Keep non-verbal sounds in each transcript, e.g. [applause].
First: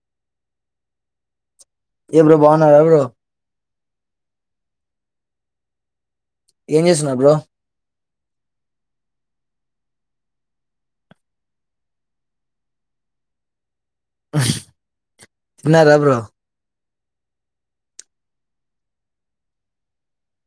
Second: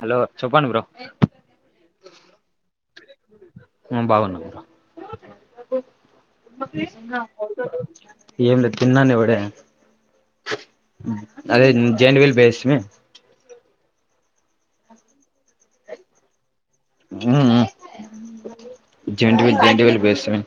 Hello చెప్పండి bro ఏ bro బాగున్నారా బ్రో హ్మ్ బాగున్నా ఏం చేస్తున్నారు బ్రో ఏం లేదు తిన్నానేవడే అదే జెయింట్ విల్ బేయ్యోస్తిమి తిన్నారా బ్రో మ్మ్ మ్మ్ జెయింట్ విల్ జేయిట్ విల్ బెయ్యోస్తిమి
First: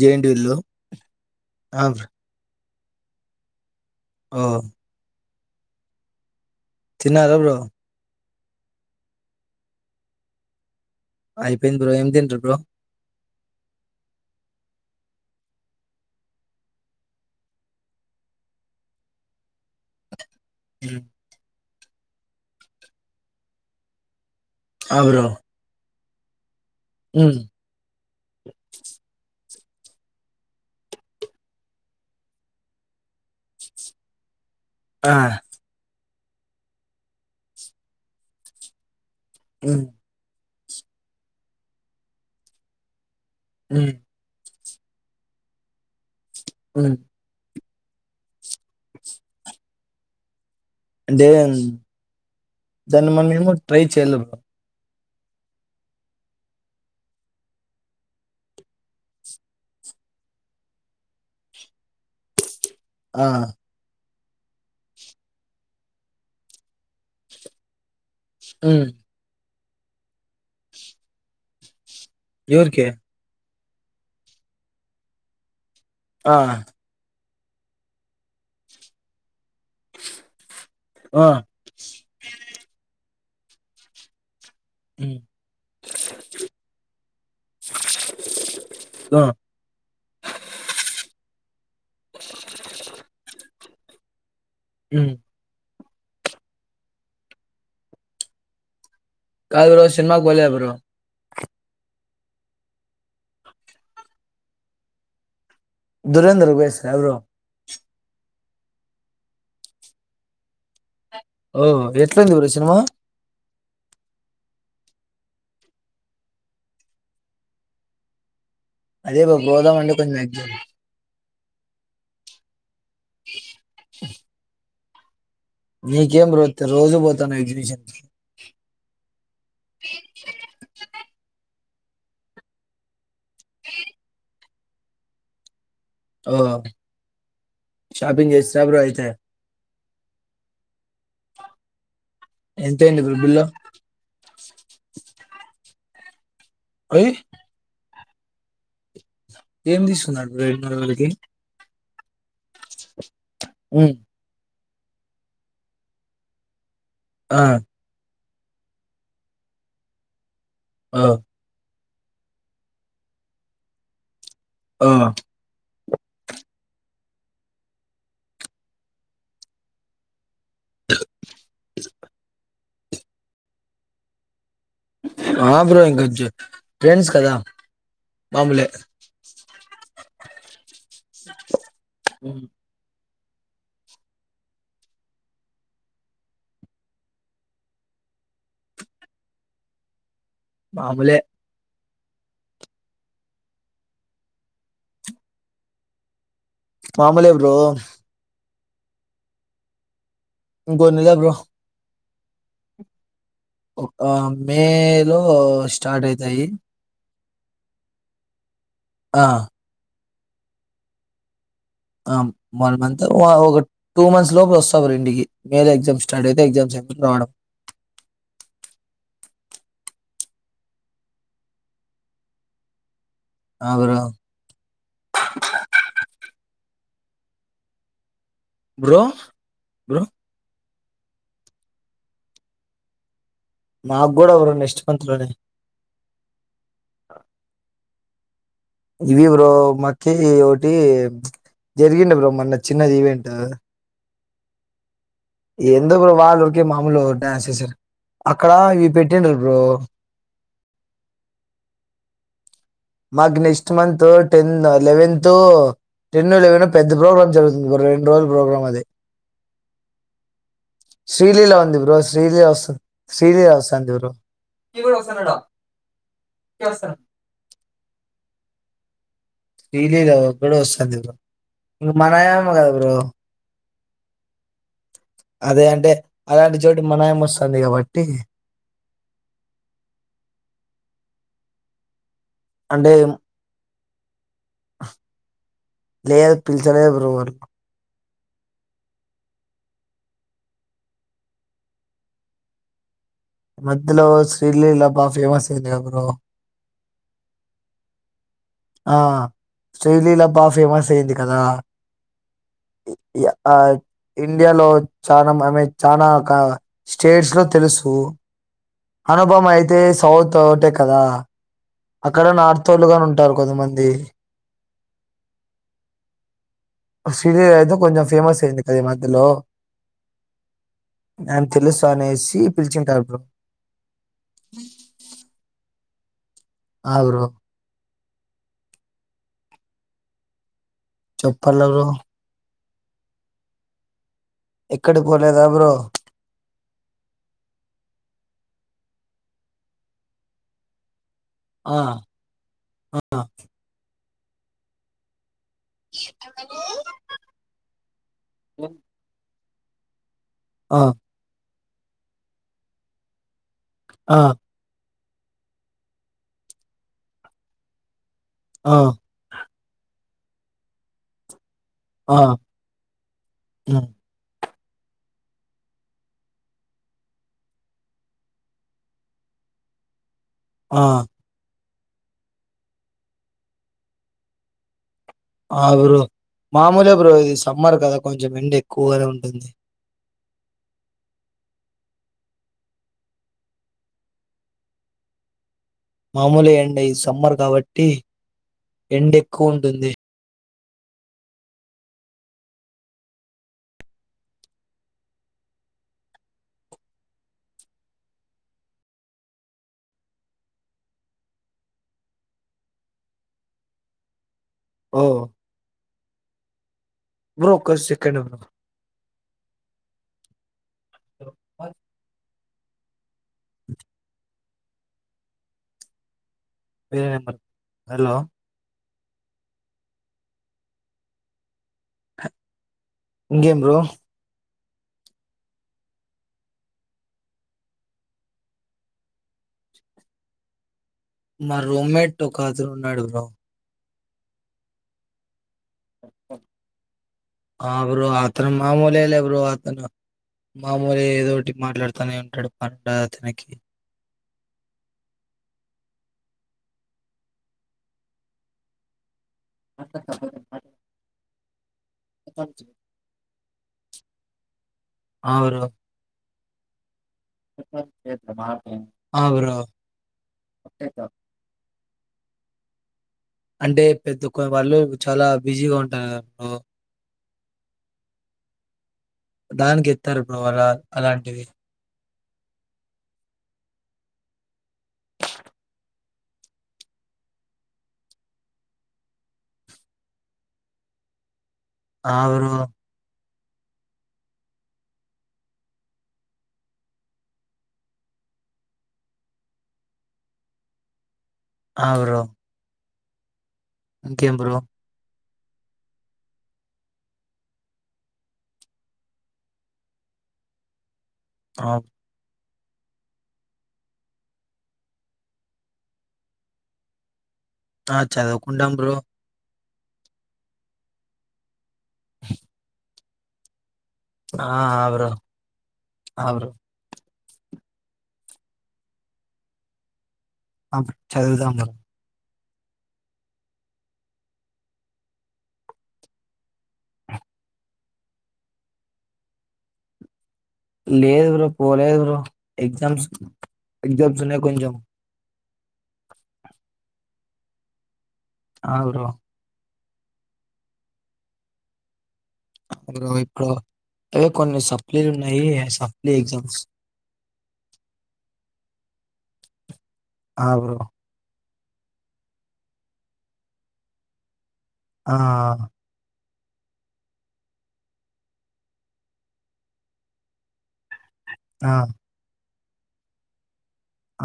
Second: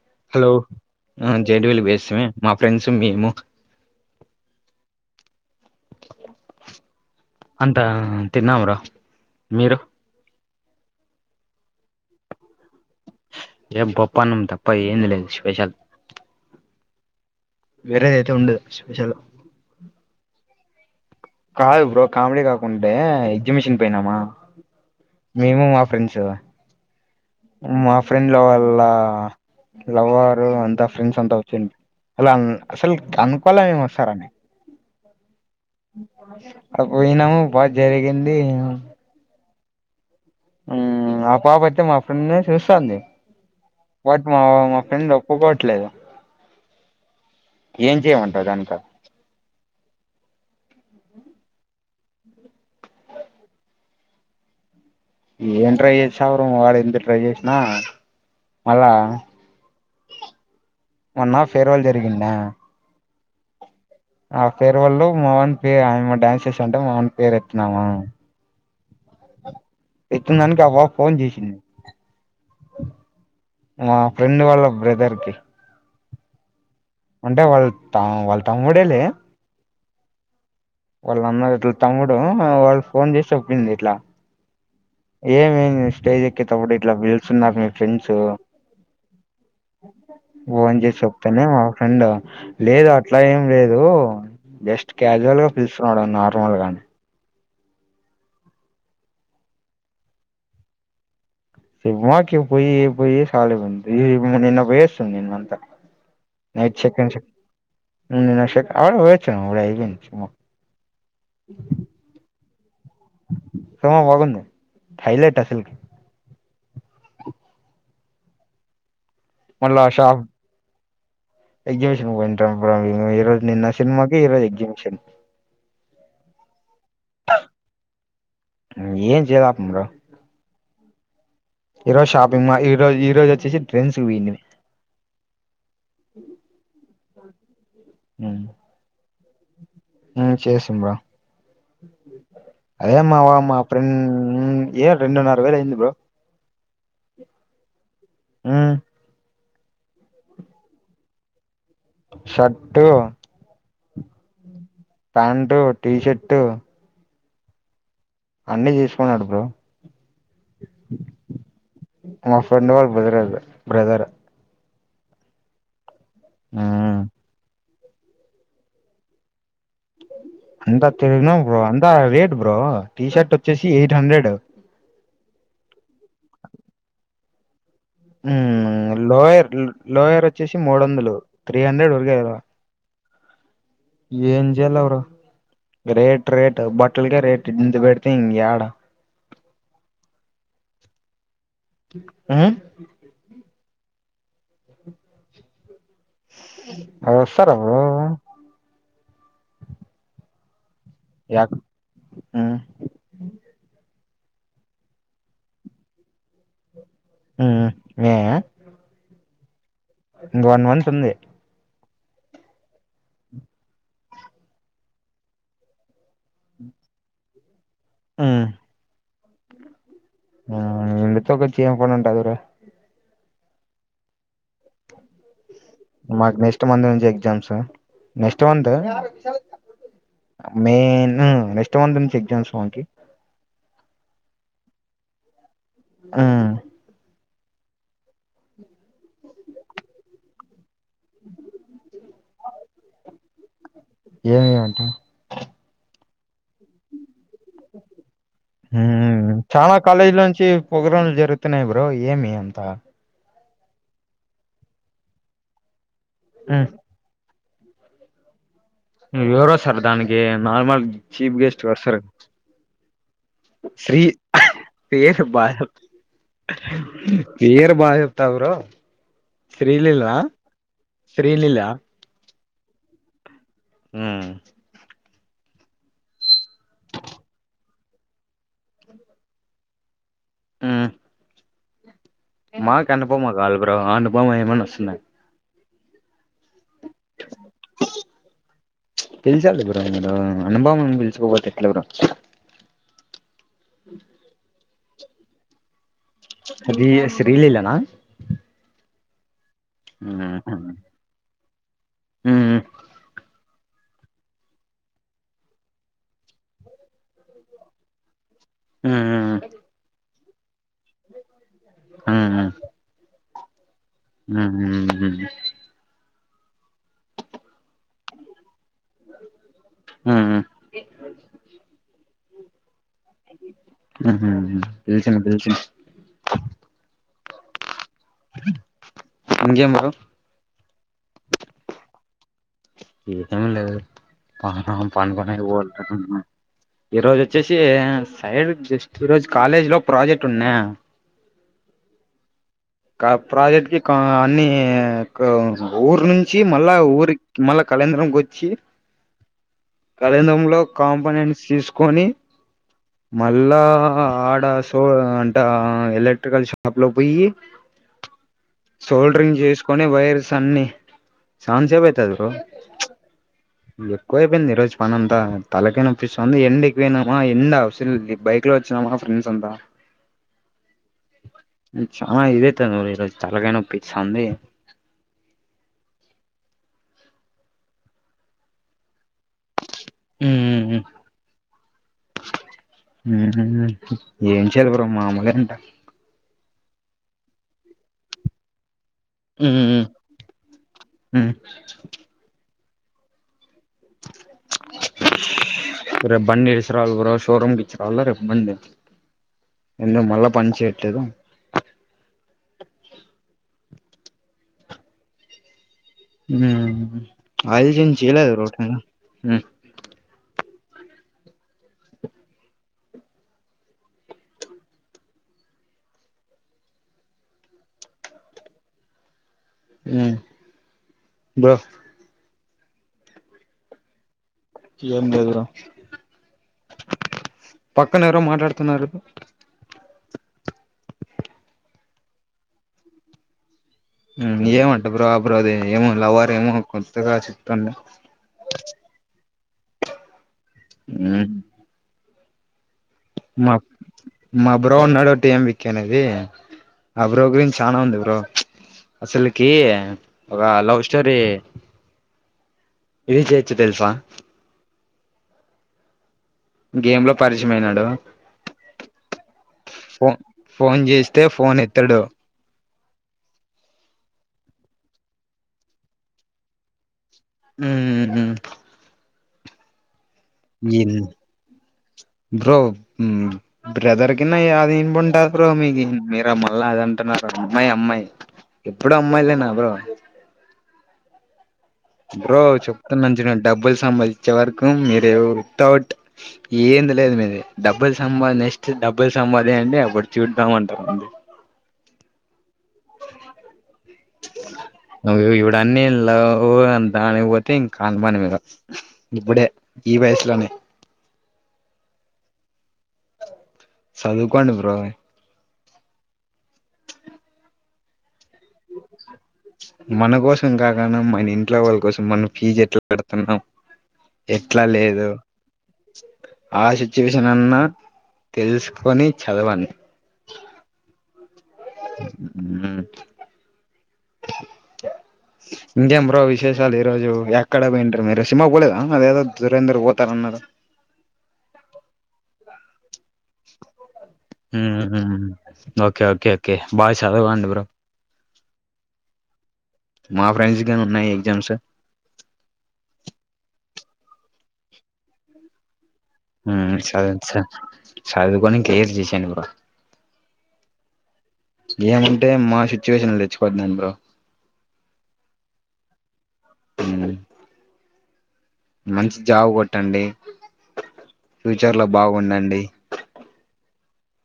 జెయింట్ హలో వీళ్ళు జేయింట్ ఆ విల్ బ్రో బేయ్యోస్తిమి మా ఫ్రెండ్స్ మేము హో తిన్నారా బ్రో తిన్నా బ్రో మీరు అయిపోయింది బ్రో ఏం తింట్రీ బ్రో ఏమ్ పప్పా అన్నం తప్ప ఏంలేదు స్పెషల్ వేరె దైతే ఉండేది స్పెషల్ లు హ్మ్మ్ కాదు బ్రో కామెడీ కాకుంటే ఎగ్జిబిషన్ పోయినామా ఆ బ్రో మేము మా ఫ్రెండ్స్ ఉమ్ మా ఫ్రెండ్ల వాళ్ళ లవరు అంతా ఫ్రెండ్స్ అంతా వచ్చేడి అలా అసలు అనుకోల మేము ఒస్తారు అని ఆ అడా పోయినాము బా జరిగింది హ్మ్ హ్మ్ ఆ పాప అయితే మా ఫ్రెండ్ నే చూస్తాంది ఉమ్ బట్ మా ఏంది ఒప్పుకోట్లేదు అ ఏం చేయమంటావు దానితో అంటే దాన్ని [unintelligible] ఏమో ట్రై చేయలే ఏం ట్రై చేసవరు ఆడ ఎంత ట్రై చేసిన మళ్ళా మన్న ఫేర్ వెల్ జరిగిందా ఆ ఆ ఫేర్వల్ లో మావన్ కి పేరు ఆమె డ్యాన్స చేసింటే అంటే మావన్ పేరు ఎతున్నామ ఉ ఎత్తిదానికి ఆ పాప ఫోన్ చేసింది ఎవరికి మా ఫ్రెండ్ వాళ్ళ బ్రదర్ కి ఆ అంటే వాళ్ త వాళ్ళ తమ్ముడే లే వాళ్ళ ఆ అన్న ఇట్ల తమ్ముడు వాళ్ళు ఫోన్ చేసి చెప్పింది ఇట్లా ఉమ్ ఏమి స్టేజ్ ఎక్కేటప్పుడు ఇట్లా పిలుస్తున్నారు మీ ఫ్రెండ్స్ ఆ ఫోన్ చేసి అతనే మా ఫ్రెండ్ లేదు అట్ల ఏం లేదు జస్ట్ ఉమ్ క్యాజువల్ గా పిలు నార్మల్గనే కాదు ఈరోజు సినిమాకి పో లేద బ్రో సిమాకి పోయి పోయి సాలయిపోయింది నిన్న వయస్తను నన్నను అంతా దురందర్కి పోయిస్త్ర బ్రో [unintelligible] ఓ ఎట్లుంది బ్రో సినిమా హైలెట్ అసలు [unintelligible] ఎక్జిబిషన్ పోయి [unintelligible] నీకేం బ్రో రోజు పోతన ఎక్సిబిషన్ కీ ఏం చేయలేకం బ్రో ఈ రోజు షాపింగ్ మాల్ ఈ రజు ఈ రోజు వచ్చేసి ట్రెండ్స్ కి పోయినమ్ ఓ షాపింగ్ చేస్తార బ్రో ఐతే ఉ చేస్తిమీ బ్రో అదే ఎంతయింది బ్రో మావ బిల్లు మా ఫ్రెండ్ ఏ రెండున్నర వేల అయింది బ్రో హయి ఉ ఏం తీసుకున్నారు బ్రో [unintelligible] షర్టు అ ప్యాంట్ టీషర్ట్ ఆ అన్ని తీసుకున్నాడు బ్రో ఆ మా ఫ్రెండ్ వాళ్ళ [unintelligible] బ్రదర్ ఆ ఆ అంతా బ్రో అంతా రేట్ బ్రో టీ షర్ట్ వచ్చేసి ఎయిట్ హండ్రెడ్ ఆ బ్రో ఇంక ట్రెండ్స్ కదా మామూలే లోయర్ లోయర్ వచ్చేసి మూడు వందలు త్రీ హండ్రెడ్ ఉరికే కదా ఉమ్, ఏంజేయాల్లో బ్రో రేట్ రేట్ బట్టలేకే రేట్ ఇంత ఇంత పెడితే ఇంగ యాడ మాములే ఆ మామూలే అరుస్తర బ్రో [unintelligible] ఇంకొన్నియర్ బ్రో ఆ ఆ మే లో స్టార్ట్ అయితాయి ఆ హ [unintelligible] ఆ ఇంక వన్ మంత్ ఉంది ఆ వన్ మంత్ వ ఒక టూ మంత్స్ లోపు వస్తా బ్రో ఇంటికి మే ల ఎగ్జామ్ స్టార్ట్ అయితే ఎగ్జామ్ [unintelligible] ఆహా ఆ నిండితె ఒక చైన్ కొని ఉంటాది రా అగరా మాకు నెక్స్ట్ మంత్ నుంచి exams next month bro bro main next month నుంచి ఎగ్జామ్స్ మాకి నా గూడా ఒరే నెక్స్ట్ మంత్ లోనే ఆ గివ్ యు బ్రో మాకి ఒ దీ జరిగింది బ్రో మొన్న చిన్నది ఈవెంట్ ఏమి గాట్లే ఎందుకు వాళ్ళు ఊకె మాములు డాన్స్ చేశారు. చాలా కాలేజిలో నుంచి ప్రోగ్రాంలు జరుగుతున్నాయి బ్రో ఏమి అగ్ next month ten eleventh, ten, eleven పెద్ద ప్రోగ్రామ్ జరుగు ఇంగో రెండ్ రోజులు ప్రోగ్రామ్ అది ఎవరోస్తరు దానికి నార్మల్ చీఫ్ శ్రీలీల గెస్ట్ ఉంది బ్రో వస్తరు శ్రీలీల వస్తుంది శ్రీలీల వస్తుంది శ్రీ బ్రో పేరు [unintelligible] బా చెప్తావు బ్రో ఇది శ్రీలీల కాదు ఒక్కడే వస్తది బ్రో శ్రీలీల ఇప్పుడు మనమే ఉన్నాం కదా బ్రో హ్మ్ అదే అంటే అలాంటి చోటు మనయమ్మ వస్తాంది కాబట్టి హ్మ్ మాకు అంటే అనుపమ కాదు బ్రో అనుపమ ఏమన్న వస్తుందని లేద్ పిలిచారు కదా బ్రో చ్ పిలిచారు కదా బ్రో మీరు అనుభావం పిలుచుకోపోతే ఎట్లా బ్రో ఈ మధ్యలో శ్రీలీలా బాగ ఫేమస్ అయింది గ బ్రో అది శ్రీలిలనా ఆ శ్రీలీలా బా ఫేమస్ అయింది కదా య ఆ ఇండియాలో చానం ఆమె చనా క స్టేట్స్ లో తెలుసు అనుభమయితే సౌత్ ఒకోటే కదా అక్కడ నార్త్ తోళ్ళు గని ఉం ఉంటారు కొంతమంది ఉమ్ శ్రీదేవి అయితే కొంచం ఫేమస్ అయ్యింది అది ఈ మధ్యలో ఆయన తెలుసు అనేసి పిలిచి ఆహా పిలిచిన పిలిచిన అగు రో ఏం బ్రో చెప్పాల బ్రో ఏదమి లేదు ప ఎక్కడికి పనుగనే పోలేదా బ్రో? ఈ రోజు వచ్చేసి సైడ్ జస్ట్ ఈ రోజు కాలేజీ లో ప్రాజెక్ట్ ఉన్నా ఆ ఆ! ప్రాజెక్ట్ కి అన్ని ఊరు నుంచి మళ్ళా ఊరి మళ్ళా కళంద్రంకి వచ్చి కళంద్రంలో ఆ! కాంపనెంట్స్ తీసుకొని మ ల్ల ఆ! ఆడ సో అంటే ఎలక్ట్రికల్ షాప్ లో పోయి ఆ! సోల్డ్రింగ్ చేసుకొని వైర్స్ అన్ని సన్ సేబ్ అయితది ఆ! బ్రో హ్మ్. ఎక్కువ అయిపోయింది ఈ రోజు మన అంతా తలకైనాపోస్తాంది ఆ ఎండికి పోయినామా ఎండా అసల్ నీ బైక్ లో వచ్చినామా ఫ్రెండ్స్ అంతా ఆ చాలా ఇదేతంది ఈరోజు తలకైనోపోస్తాంది ఆ బ్రో మామూలే బ్రో ఇది సమ్మర్ కదా కొంచెం ఎండ ఎక్కువగానే ఉంటుంది ఉహ్మ్ ఏం చేయా బ్రో మామూలే అంతా మామూలు ఎండ ఈ సమ్మర్ కాబట్టి ఎండ ఎక్కువ ఉంటుంది ఉమ్ రేపు బండి ఏసురావాలి బ్రో షోరూమ్కి ఇచ్చారుళ్లో రేపు బండి ఎందు మళ్ళా పని చేయట్లేదు ఓ ఆయిలింగ్ చేయలేదా బ్రో రోట హలో ఉమ్ బ్రో ఇంకేం బ్రో ఏం లేదు బ్రో పక్కన ఎవరో మాట్లాడుతున్నారు మా రూమ్ మెట్ ఒకతను ఉన్నారు బ్రో ఏమంటా బ్రో అ బ్రో ది ఏమో లవర్ ఏమో కొత్తగా చెప్తుండు ఆ బ్రో అత్రను మామూలే లే బ్రో అతను మామూలే హ్మ్ ఏదోటి మాట్లాడుతూనే ఉంటాడు పడ అతనికి మా మా బ్రో ఉన్నాడు టీమ్ విక్కీ అనేసి ఆ బ్రో గురించి చనా ఉంది బ్రో అసలకి ఒక లవ్ స్టోరీ తెల్సా ఆ బ్రో ఇంకేం బ్రో పరిచయం అయినాడు ఆ! బ్రో. ఫోన్ ఫోన్ చేస్తే ఫోన్ ఎ త్తడు అంటే పెద్దక్క వాళ్ళు చాలా బిజీగా ఉంటారు హ్మ్ హ్మ్ దానికి ఇత్తరు బవాల అలాంటిది బ్రో ఉ బ్రదర్ కిన్నా యాది పుంటా రు బ్రో మీకి మీర మళ్ళ అదిఅంటున్నారు మా అమ్మాయి ఎప్పుడు అమ్మాయిలే నా బ్రో బ్రో చెప్తాన్న మంచిగాను డబ్బుల్ సంపాదించే వరకు మీరు ఎవ్ విత్ అవుట్ ఏంది లేదు మీది డబ్బులు సంపాది ఫస్ట్ డబ్బులు సంపాదియండి అప్పుడు చూద్దాం అంటారు అవరొ ఇంకేం బ్రో అన్ని లవ్ అని దానికి పోతే ఇంకా కానిపానీ బ్రో ఇప్పుడే ఈ వయసులోనే ఆవ్ చదువుకోండి బ్రో ఆ చదవుకుంటాను బ్రో మన కోసం కాకుండా మన ఇంట్లో వాళ్ళ కోసం మనం పీజ్ ఎట్లా పెడుతుందొ ఆ ఎట్లా ఆ లేదు బ్రో ఆ సిచ్యువే కొంచెం అన్నా తెలుసుకొని చదవండి ఆ చదువుదాములే [inaudible] ఇంకేం బ్రో విశేషాలు ఈ రోజు ఎక్కడ పోయింటిరీ మీరు సినిమా కు పోలేేదా అదేదో దురేందర్ పోతానన్నరు లేదు బ్రో పోలేదు బ్రో ఎగ్జామ్స్ ఎగ్జామ్స్ ఉన్నాయి కొంచెం ఓకే ఓకే ఓకే బాగా చదవండి బ్రొ అవును రా మా ఫ్రెండ్స్ గాని ఉన్నాయి ఎగ్జామ్స్ నువ్వు ఎప్పుడు అవే కొన్ని సప్లీలు ఉన్నాయి సర్ ఉ చదవండి సార్ చదువుకొని కిలియర్ చేసెయండి బ్రొ అబ ఏమంటే మా సిచ్యువేషన్ తెచ్చికొవద్దండి బ్రో ఆ హా హ [inaudible] మంచి జాబ్ కొట్టండి ఆ ఫ్యూచర్ లో బాగుండండి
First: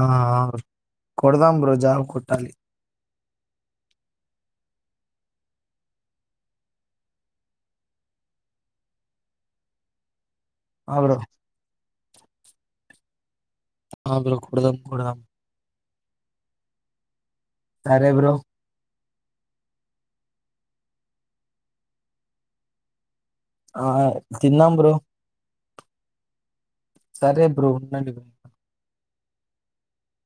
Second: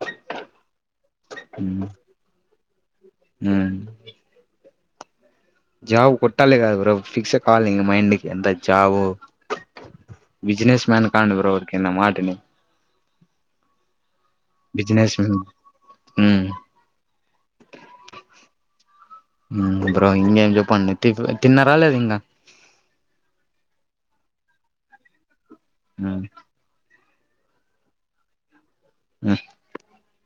ఆ హా హ కొడదాం బ్రొ జాబ్ కొట్టాలి హ్మ్ జాబ్ కొట్టాలి కాదు బ్రొ ఫిక్స్ పొవాలి ఇక మైండ్ కి ఇట్ట జాబ్ బిజినెస్ ఆ మ్యాన్ బ్రో కండి బ్రొ ఉరికే నా మాట విని హ బ్రో కుడదాం కుడదాం హ్మ్ సరే బ్రో బ్రో ఇంగ ఏం చెప్పండి టిప్ తిన్నారా లేద ఇంకా ఆ హా తిన్నాం బ్రో ఆ సరే బ్రు ఉంటా ఆ [unintelligible]